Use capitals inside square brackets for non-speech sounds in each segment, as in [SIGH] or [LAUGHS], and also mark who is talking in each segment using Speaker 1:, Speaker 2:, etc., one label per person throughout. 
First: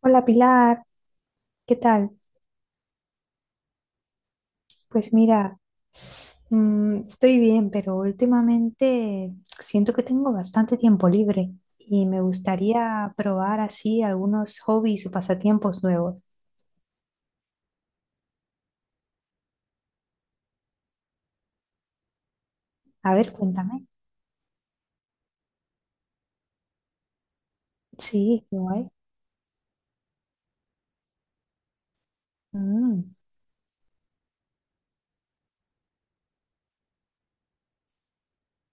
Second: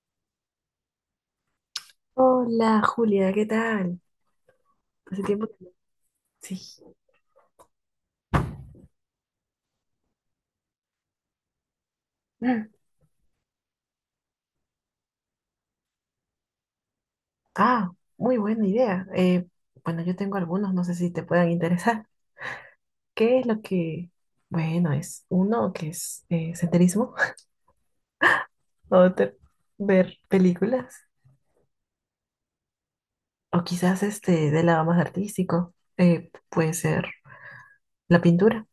Speaker 1: Hola Pilar, ¿qué tal?
Speaker 2: Hola Julia, ¿qué tal?
Speaker 1: Pues
Speaker 2: Hace tiempo
Speaker 1: mira,
Speaker 2: que no. Sí.
Speaker 1: estoy bien, pero últimamente siento que tengo bastante tiempo libre y me
Speaker 2: Mm.
Speaker 1: gustaría probar así algunos hobbies o pasatiempos nuevos.
Speaker 2: Ah, muy buena idea. Bueno, yo tengo algunos, no sé si te puedan interesar.
Speaker 1: A ver,
Speaker 2: ¿Qué es lo
Speaker 1: cuéntame.
Speaker 2: que...? Bueno, es uno que es senderismo,
Speaker 1: Sí, qué
Speaker 2: [LAUGHS]
Speaker 1: guay.
Speaker 2: otro ver películas,
Speaker 1: Mm,
Speaker 2: o quizás este del lado más artístico, puede ser la pintura,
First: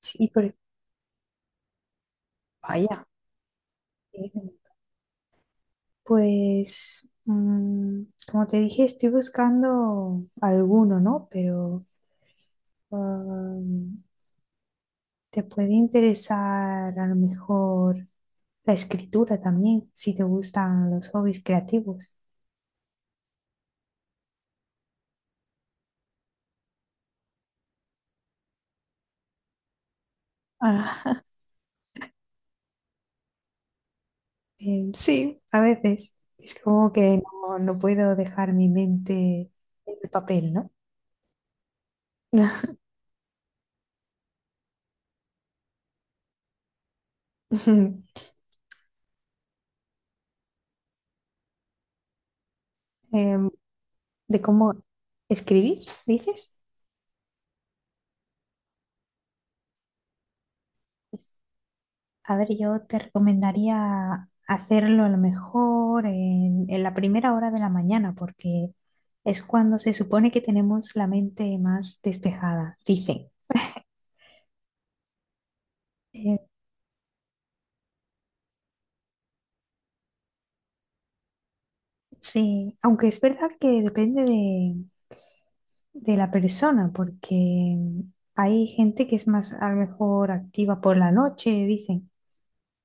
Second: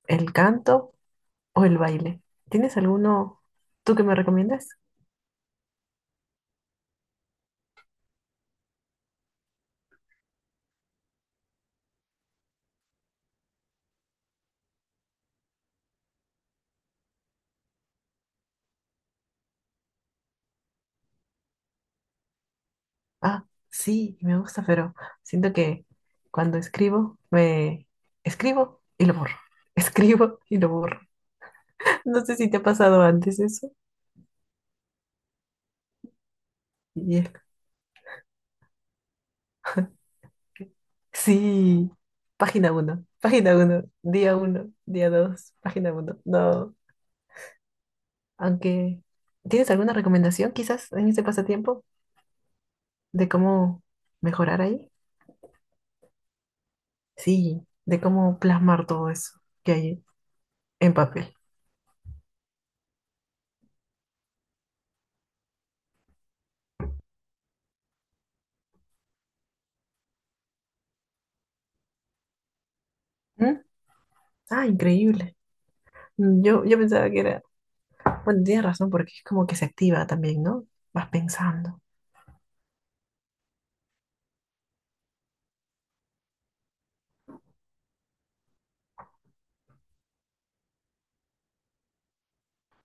Speaker 1: sí,
Speaker 2: el
Speaker 1: pero
Speaker 2: canto o el baile. ¿Tienes
Speaker 1: vaya.
Speaker 2: alguno tú que me
Speaker 1: Sí.
Speaker 2: recomiendas?
Speaker 1: Pues, como te dije, estoy buscando alguno, ¿no? Pero um, te puede interesar a lo mejor. La escritura también, si te gustan los hobbies creativos.
Speaker 2: Ah, sí, me gusta, pero siento que cuando escribo, me escribo y lo borro. [LAUGHS] Escribo y lo borro.
Speaker 1: Ah,
Speaker 2: [LAUGHS] No sé si te ha pasado antes eso.
Speaker 1: sí, a veces. Es como
Speaker 2: Y
Speaker 1: que
Speaker 2: es-
Speaker 1: no puedo dejar mi mente en el
Speaker 2: [LAUGHS]
Speaker 1: papel, ¿no?
Speaker 2: Sí,
Speaker 1: [LAUGHS]
Speaker 2: página uno, día 2, página uno. No, aunque... ¿Tienes alguna recomendación quizás en ese pasatiempo de
Speaker 1: Em,
Speaker 2: cómo
Speaker 1: de
Speaker 2: mejorar
Speaker 1: cómo
Speaker 2: ahí?
Speaker 1: escribir, dices.
Speaker 2: Sí, de cómo plasmar todo eso que hay en papel.
Speaker 1: Pues, a ver, yo te recomendaría hacerlo a lo mejor en la primera hora de la mañana, porque es cuando se supone que tenemos la mente más despejada, dicen.
Speaker 2: ¿Mm? Ah, increíble. Yo pensaba que era. Bueno, tienes razón, porque es como que se activa también, ¿no? Vas pensando,
Speaker 1: Sí, aunque es verdad que depende de la persona, porque hay gente que es más a lo mejor activa por la noche, dicen.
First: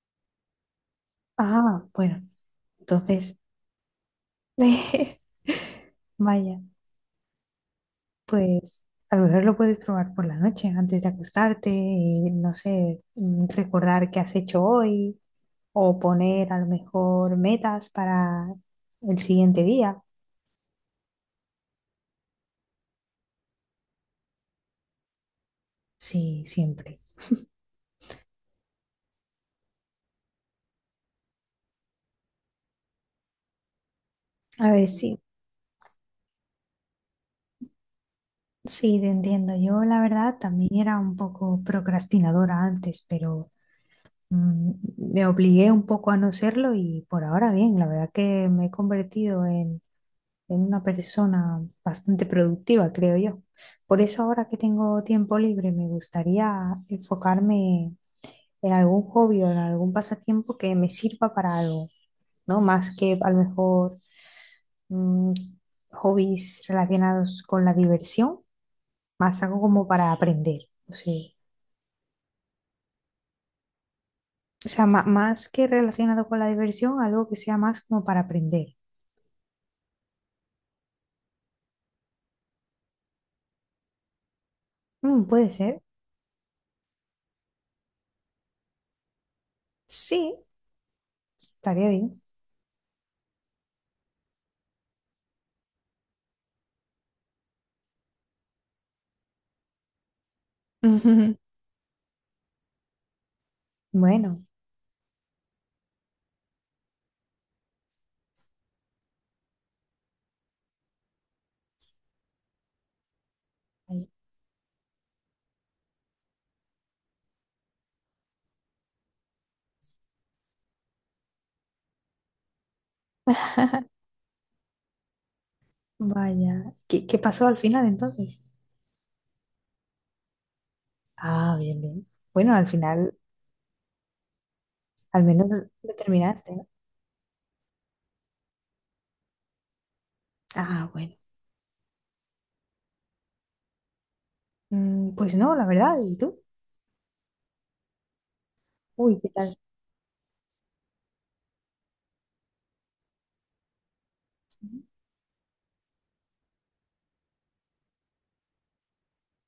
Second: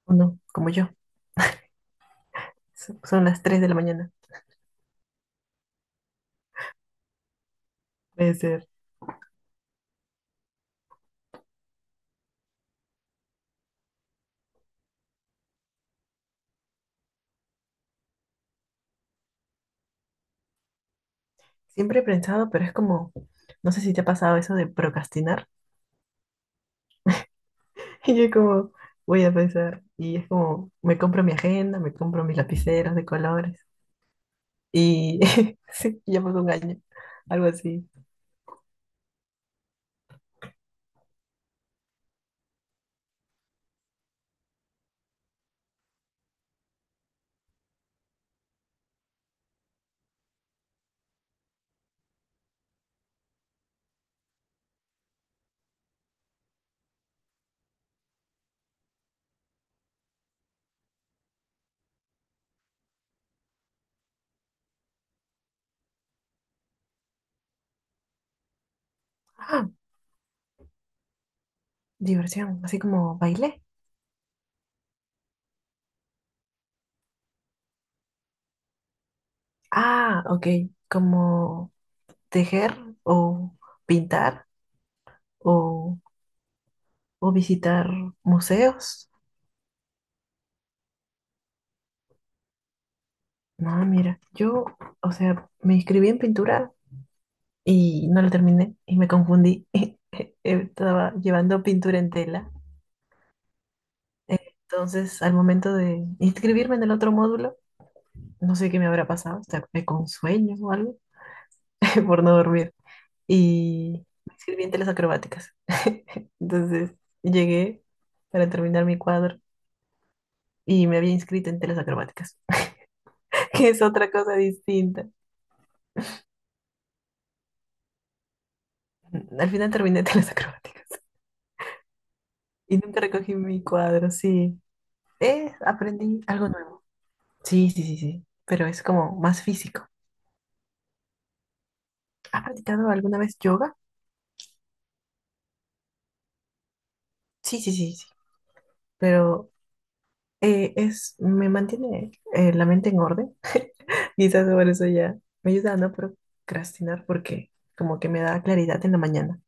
Speaker 2: o no, como yo.
Speaker 1: Ah, bueno,
Speaker 2: Son
Speaker 1: entonces,
Speaker 2: las 3 de la mañana.
Speaker 1: [LAUGHS] vaya,
Speaker 2: Puede ser.
Speaker 1: pues a lo mejor lo puedes probar por la noche antes de acostarte y no sé, recordar qué has hecho hoy o poner a lo mejor metas para el siguiente día.
Speaker 2: Siempre he pensado, pero es como, no sé si te ha pasado eso de procrastinar.
Speaker 1: Sí, siempre.
Speaker 2: [LAUGHS] Y yo como, voy a pensar. Y es como, me compro mi agenda, me compro mis lapiceros de colores.
Speaker 1: A ver, sí.
Speaker 2: Y [LAUGHS] sí, ya pasó un año. Algo así.
Speaker 1: Sí, te entiendo. Yo, la verdad, también era un poco procrastinadora antes, pero mm, me obligué un poco a no serlo y por ahora bien, la verdad que me he convertido en una persona bastante productiva, creo yo. Por eso ahora que tengo tiempo libre, me gustaría enfocarme en algún hobby o en algún pasatiempo que me sirva para algo, ¿no? Más que a lo mejor mm, hobbies relacionados con la diversión más algo
Speaker 2: Ah,
Speaker 1: como para aprender. O sea,
Speaker 2: diversión, así como bailé.
Speaker 1: o sea, más que relacionado con la diversión, algo que sea más como para aprender.
Speaker 2: Ah, ok, como tejer o pintar
Speaker 1: Mm, puede ser.
Speaker 2: o o visitar museos.
Speaker 1: Sí, estaría bien.
Speaker 2: No, mira, yo, o sea, me inscribí en pintura y no la terminé y me confundí. [LAUGHS] Estaba
Speaker 1: [LAUGHS]
Speaker 2: llevando pintura en tela.
Speaker 1: Bueno,
Speaker 2: Entonces, al momento de inscribirme en el otro módulo, no sé qué me habrá pasado, o sea, me con sueño o algo [LAUGHS] por no dormir. Y
Speaker 1: ay,
Speaker 2: me inscribí en telas acrobáticas. [LAUGHS] Entonces, llegué para terminar mi cuadro y me había inscrito en telas acrobáticas, [LAUGHS] que es otra cosa distinta.
Speaker 1: vaya. ¿Qué, qué pasó al final entonces?
Speaker 2: Al final terminé telas acrobáticas.
Speaker 1: Ah, bien, bien. Bueno, al
Speaker 2: Y nunca
Speaker 1: final,
Speaker 2: recogí mi cuadro, sí.
Speaker 1: al menos
Speaker 2: Eh,
Speaker 1: lo
Speaker 2: aprendí algo
Speaker 1: terminaste. ¿No?
Speaker 2: nuevo. Sí, sí, sí, sí. Pero es como más físico.
Speaker 1: Ah, bueno.
Speaker 2: ¿Has practicado alguna vez yoga?
Speaker 1: Mm, pues no, la verdad. ¿Y tú?
Speaker 2: Sí, sí, sí, sí.
Speaker 1: Uy, ¿qué
Speaker 2: Pero
Speaker 1: tal?
Speaker 2: me mantiene la mente en orden. [LAUGHS] Quizás por eso ya me ayuda a no procrastinar porque como que me da claridad en la mañana.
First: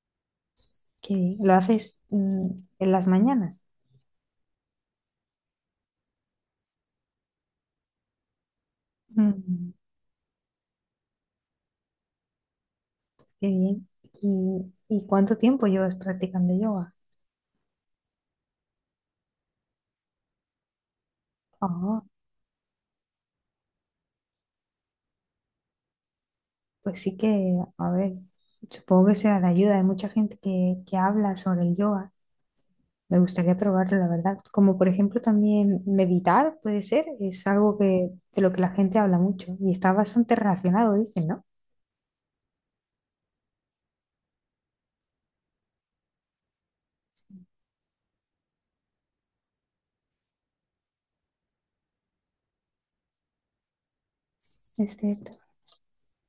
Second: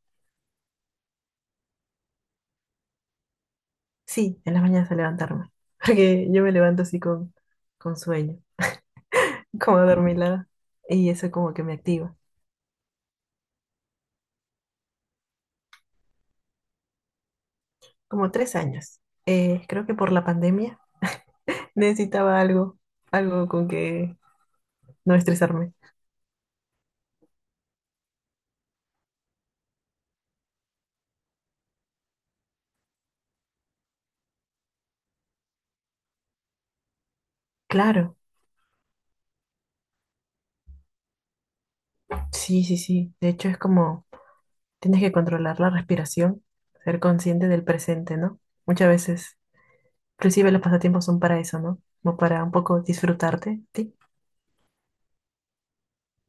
Speaker 1: Qué bien. ¿Lo haces, en las mañanas?
Speaker 2: Sí, en las mañanas a levantarme. [LAUGHS] Porque yo me levanto así con sueño, [LAUGHS]
Speaker 1: Mm,
Speaker 2: como adormilada. Y eso como que me activa.
Speaker 1: qué bien. Y cuánto tiempo llevas practicando yoga?
Speaker 2: Como 3 años. Creo que por la pandemia.
Speaker 1: Ah,
Speaker 2: Necesitaba algo, algo con que no estresarme.
Speaker 1: pues sí que, a ver, supongo que sea de ayuda. Hay mucha gente que habla sobre el yoga. Me gustaría probarlo, la verdad. Como por ejemplo también meditar, puede ser. Es algo que,
Speaker 2: Claro,
Speaker 1: de lo que la gente habla mucho y está bastante relacionado, dicen, ¿no?
Speaker 2: sí, sí, sí. De hecho, es como tienes que controlar la respiración, ser consciente del presente, ¿no? Muchas veces, inclusive los pasatiempos son para eso, ¿no? Como para un poco disfrutarte, ¿sí?
Speaker 1: Es cierto.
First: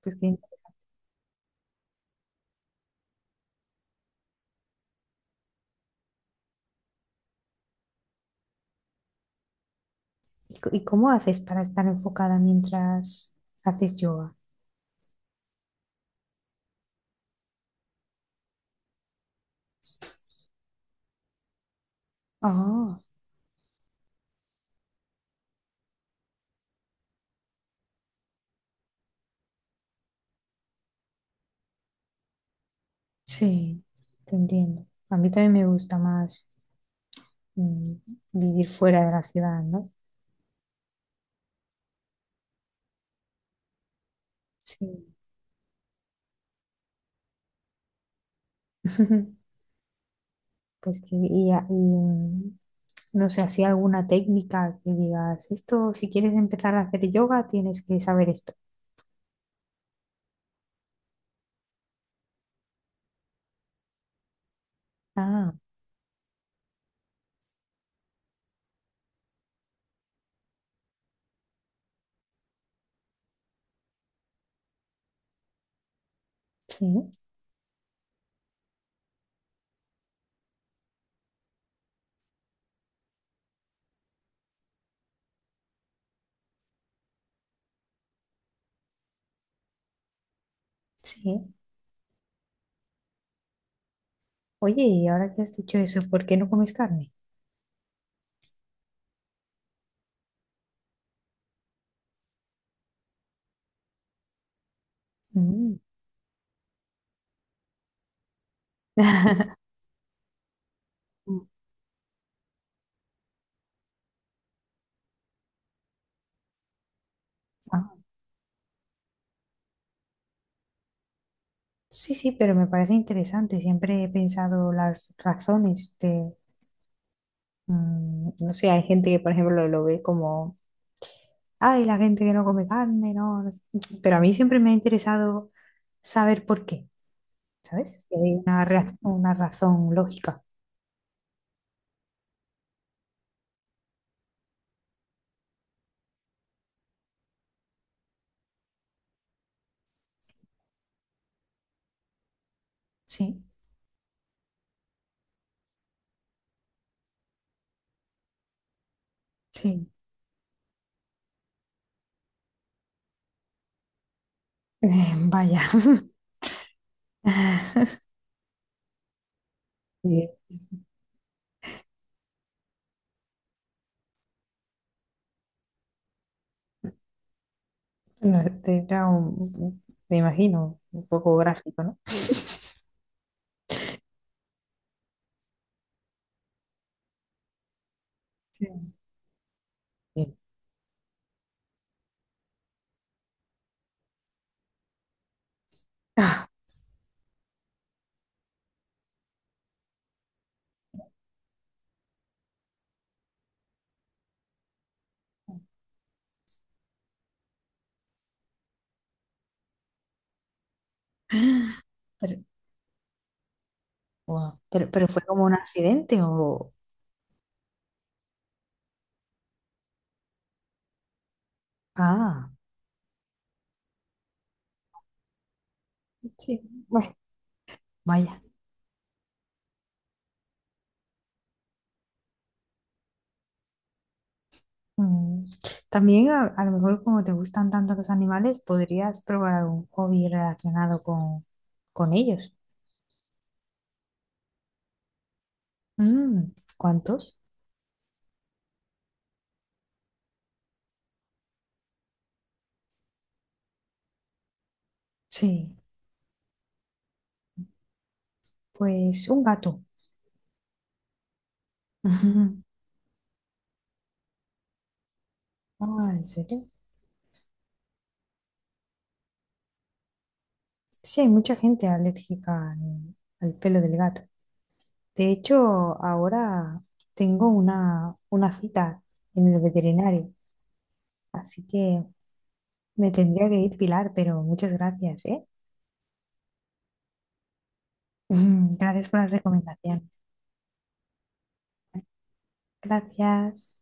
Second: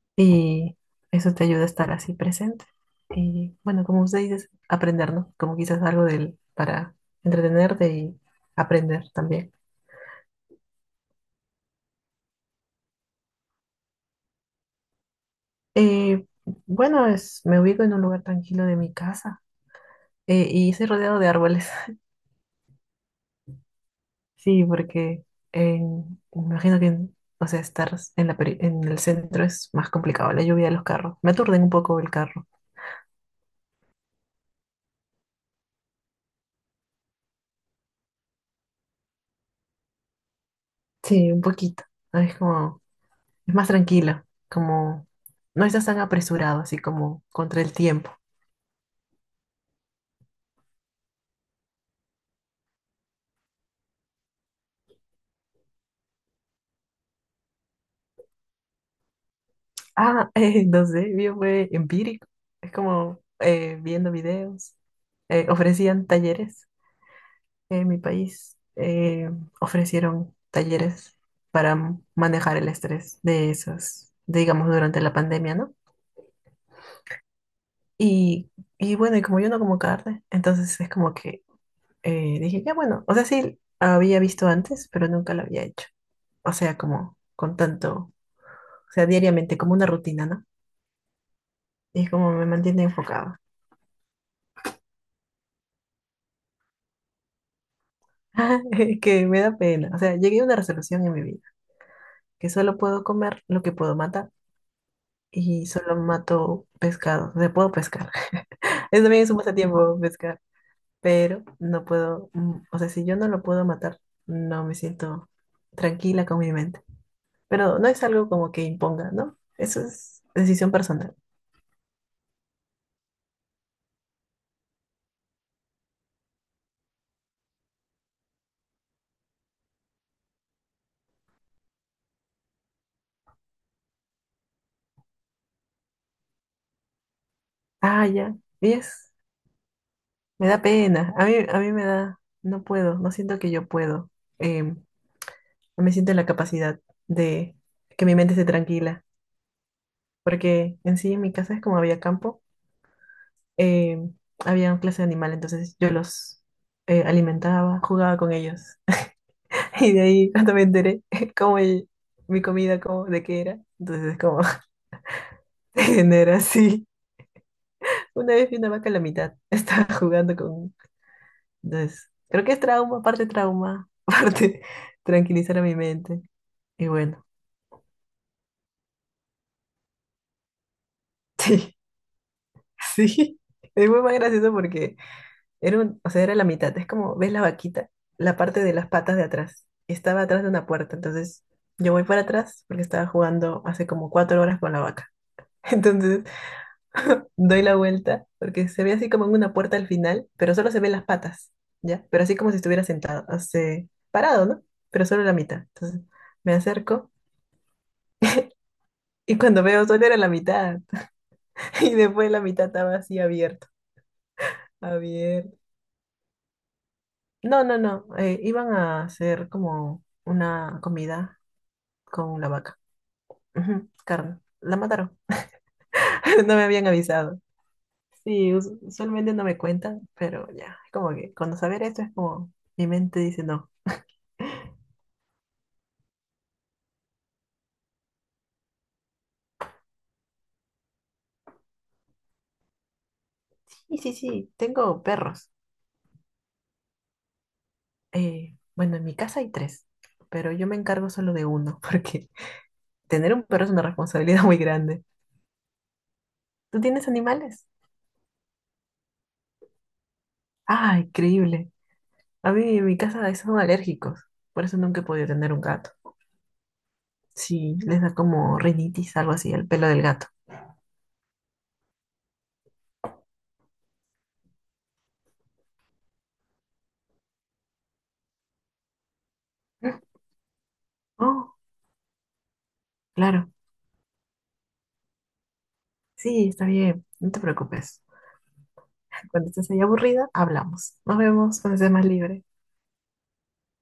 Speaker 1: Pues que-
Speaker 2: Y eso te ayuda a estar así presente. Y bueno, como usted dice, aprender, ¿no? Como quizás algo del, para entretenerte y aprender también.
Speaker 1: ¿Y, y cómo haces para estar enfocada mientras haces yoga?
Speaker 2: Eh, bueno, me ubico en un lugar tranquilo de mi casa. Y estoy rodeado de árboles. [LAUGHS]
Speaker 1: Ah,
Speaker 2: Sí, porque me imagino que, o sea, estar en en el centro es más complicado, la lluvia de los carros. Me aturden un poco el carro.
Speaker 1: sí, te entiendo. A mí también me gusta más, mm, vivir fuera de la ciudad, ¿no?
Speaker 2: Sí, un poquito. ¿No? Es como, es más tranquilo,
Speaker 1: Sí.
Speaker 2: como no estás tan apresurado, así como contra el tiempo.
Speaker 1: [LAUGHS] Pues que, y, no sé, así alguna técnica que digas, esto, si quieres empezar a hacer yoga, tienes que saber esto.
Speaker 2: Ah, [LAUGHS] no sé, yo fue empírico. Es como viendo videos. eh,
Speaker 1: Ah,
Speaker 2: ofrecían talleres en mi país. Ofrecieron talleres para manejar el estrés de esas, digamos, durante la pandemia, ¿no?
Speaker 1: sí,
Speaker 2: Y, y bueno, y como yo no como carne, entonces es como que dije, ya bueno, o sea, sí, había visto antes, pero nunca lo había hecho. O sea, como con tanto, o sea, diariamente, como una rutina, ¿no?
Speaker 1: sí.
Speaker 2: Y es como me mantiene enfocada.
Speaker 1: Oye, y ahora que has dicho eso, ¿por qué no comes carne?
Speaker 2: [LAUGHS] Que me da pena. O sea, llegué a una resolución en mi vida, que solo puedo comer lo que puedo matar. Y
Speaker 1: Mm.
Speaker 2: solo mato pescado. O sea, puedo pescar. [LAUGHS] Eso también es un
Speaker 1: [LAUGHS]
Speaker 2: pasatiempo pescar, pero
Speaker 1: Mm,
Speaker 2: no puedo, o sea, si yo no lo puedo matar, no me siento tranquila con mi mente. Pero
Speaker 1: ah,
Speaker 2: no es algo como que imponga, ¿no? Eso es decisión personal.
Speaker 1: sí, sí, pero me parece interesante. Siempre he pensado las razones de, no sé, hay gente que, por ejemplo, lo ve como, ay, la gente que no come carne, no, no sé". Pero a mí siempre me ha interesado saber por qué,
Speaker 2: Ah,
Speaker 1: ¿sabes? Si hay
Speaker 2: ya.
Speaker 1: una,
Speaker 2: Y
Speaker 1: una razón lógica.
Speaker 2: me da pena. A mí me da, no puedo, no siento que yo puedo. No me siento en la capacidad de que mi mente esté tranquila, porque en sí en mi casa es como había campo.
Speaker 1: Sí.
Speaker 2: eh, había una clase de animal, entonces yo los alimentaba, jugaba con ellos. [LAUGHS]
Speaker 1: Sí,
Speaker 2: Y de ahí cuando me enteré [LAUGHS] cómo mi comida, cómo, de qué era, entonces es como
Speaker 1: vaya.
Speaker 2: [LAUGHS] se genera así.
Speaker 1: [LAUGHS]
Speaker 2: Una vez vi una vaca a la mitad, [LAUGHS] estaba
Speaker 1: Sí,
Speaker 2: jugando con... Entonces, creo que es trauma, parte trauma, [LAUGHS] parte tranquilizar a mi mente. Y bueno,
Speaker 1: no, este era un, me imagino, un poco
Speaker 2: [LAUGHS] sí,
Speaker 1: gráfico, ¿no?
Speaker 2: sí. Es muy más gracioso porque o sea, era la mitad. Es como, ¿ves la vaquita? La parte
Speaker 1: Sí.
Speaker 2: de las patas de atrás. Estaba
Speaker 1: Sí.
Speaker 2: atrás de una puerta. Entonces, yo voy para atrás porque estaba jugando hace como 4 horas con la vaca. [LAUGHS] Entonces,
Speaker 1: Ah,
Speaker 2: [LAUGHS] doy la vuelta porque se ve así como en una puerta al final, pero solo se ven las patas, ¿ya? Pero así como si estuviera sentado, o sea, parado, ¿no? Pero solo la mitad. Entonces, me acerco y cuando veo solo era la mitad. [LAUGHS] Y después la
Speaker 1: pero,
Speaker 2: mitad estaba así abierto.
Speaker 1: wow. Pero fue como un
Speaker 2: Abierto.
Speaker 1: accidente o...
Speaker 2: No, no, no. Iban a hacer como una comida con la
Speaker 1: Ah,
Speaker 2: vaca. Ujú, carne. La mataron. [LAUGHS] No
Speaker 1: sí.
Speaker 2: me habían
Speaker 1: Bueno,
Speaker 2: avisado.
Speaker 1: vaya.
Speaker 2: Sí, usualmente no me cuentan, pero ya, es como que cuando saber esto es como mi mente dice no.
Speaker 1: Mm. También a lo mejor como te gustan tanto los animales, podrías probar algún hobby relacionado con ellos.
Speaker 2: Sí, sí, sí, tengo perros.
Speaker 1: Mm, ¿cuántos?
Speaker 2: Bueno, en mi casa hay tres, pero yo me encargo solo de uno, [LAUGHS] porque tener un perro es una responsabilidad muy grande.
Speaker 1: Sí,
Speaker 2: ¿Tú tienes animales?
Speaker 1: pues un gato.
Speaker 2: Ah, increíble. A mí
Speaker 1: [LAUGHS]
Speaker 2: en mi casa son alérgicos, por eso nunca he podido tener un gato.
Speaker 1: Ah, ¿en serio?
Speaker 2: Sí, les da como rinitis, algo así, el pelo del gato.
Speaker 1: Sí, hay mucha gente alérgica al, al pelo del gato. De hecho, ahora tengo una cita en el
Speaker 2: [LAUGHS]
Speaker 1: veterinario,
Speaker 2: Oh,
Speaker 1: así que me tendría
Speaker 2: claro.
Speaker 1: que ir, Pilar, pero muchas gracias, ¿eh?
Speaker 2: Sí, está bien, no te preocupes.
Speaker 1: [LAUGHS] Gracias por las
Speaker 2: Cuando estés ahí
Speaker 1: recomendaciones.
Speaker 2: aburrida, hablamos. Nos vemos cuando estés más libre.
Speaker 1: Gracias.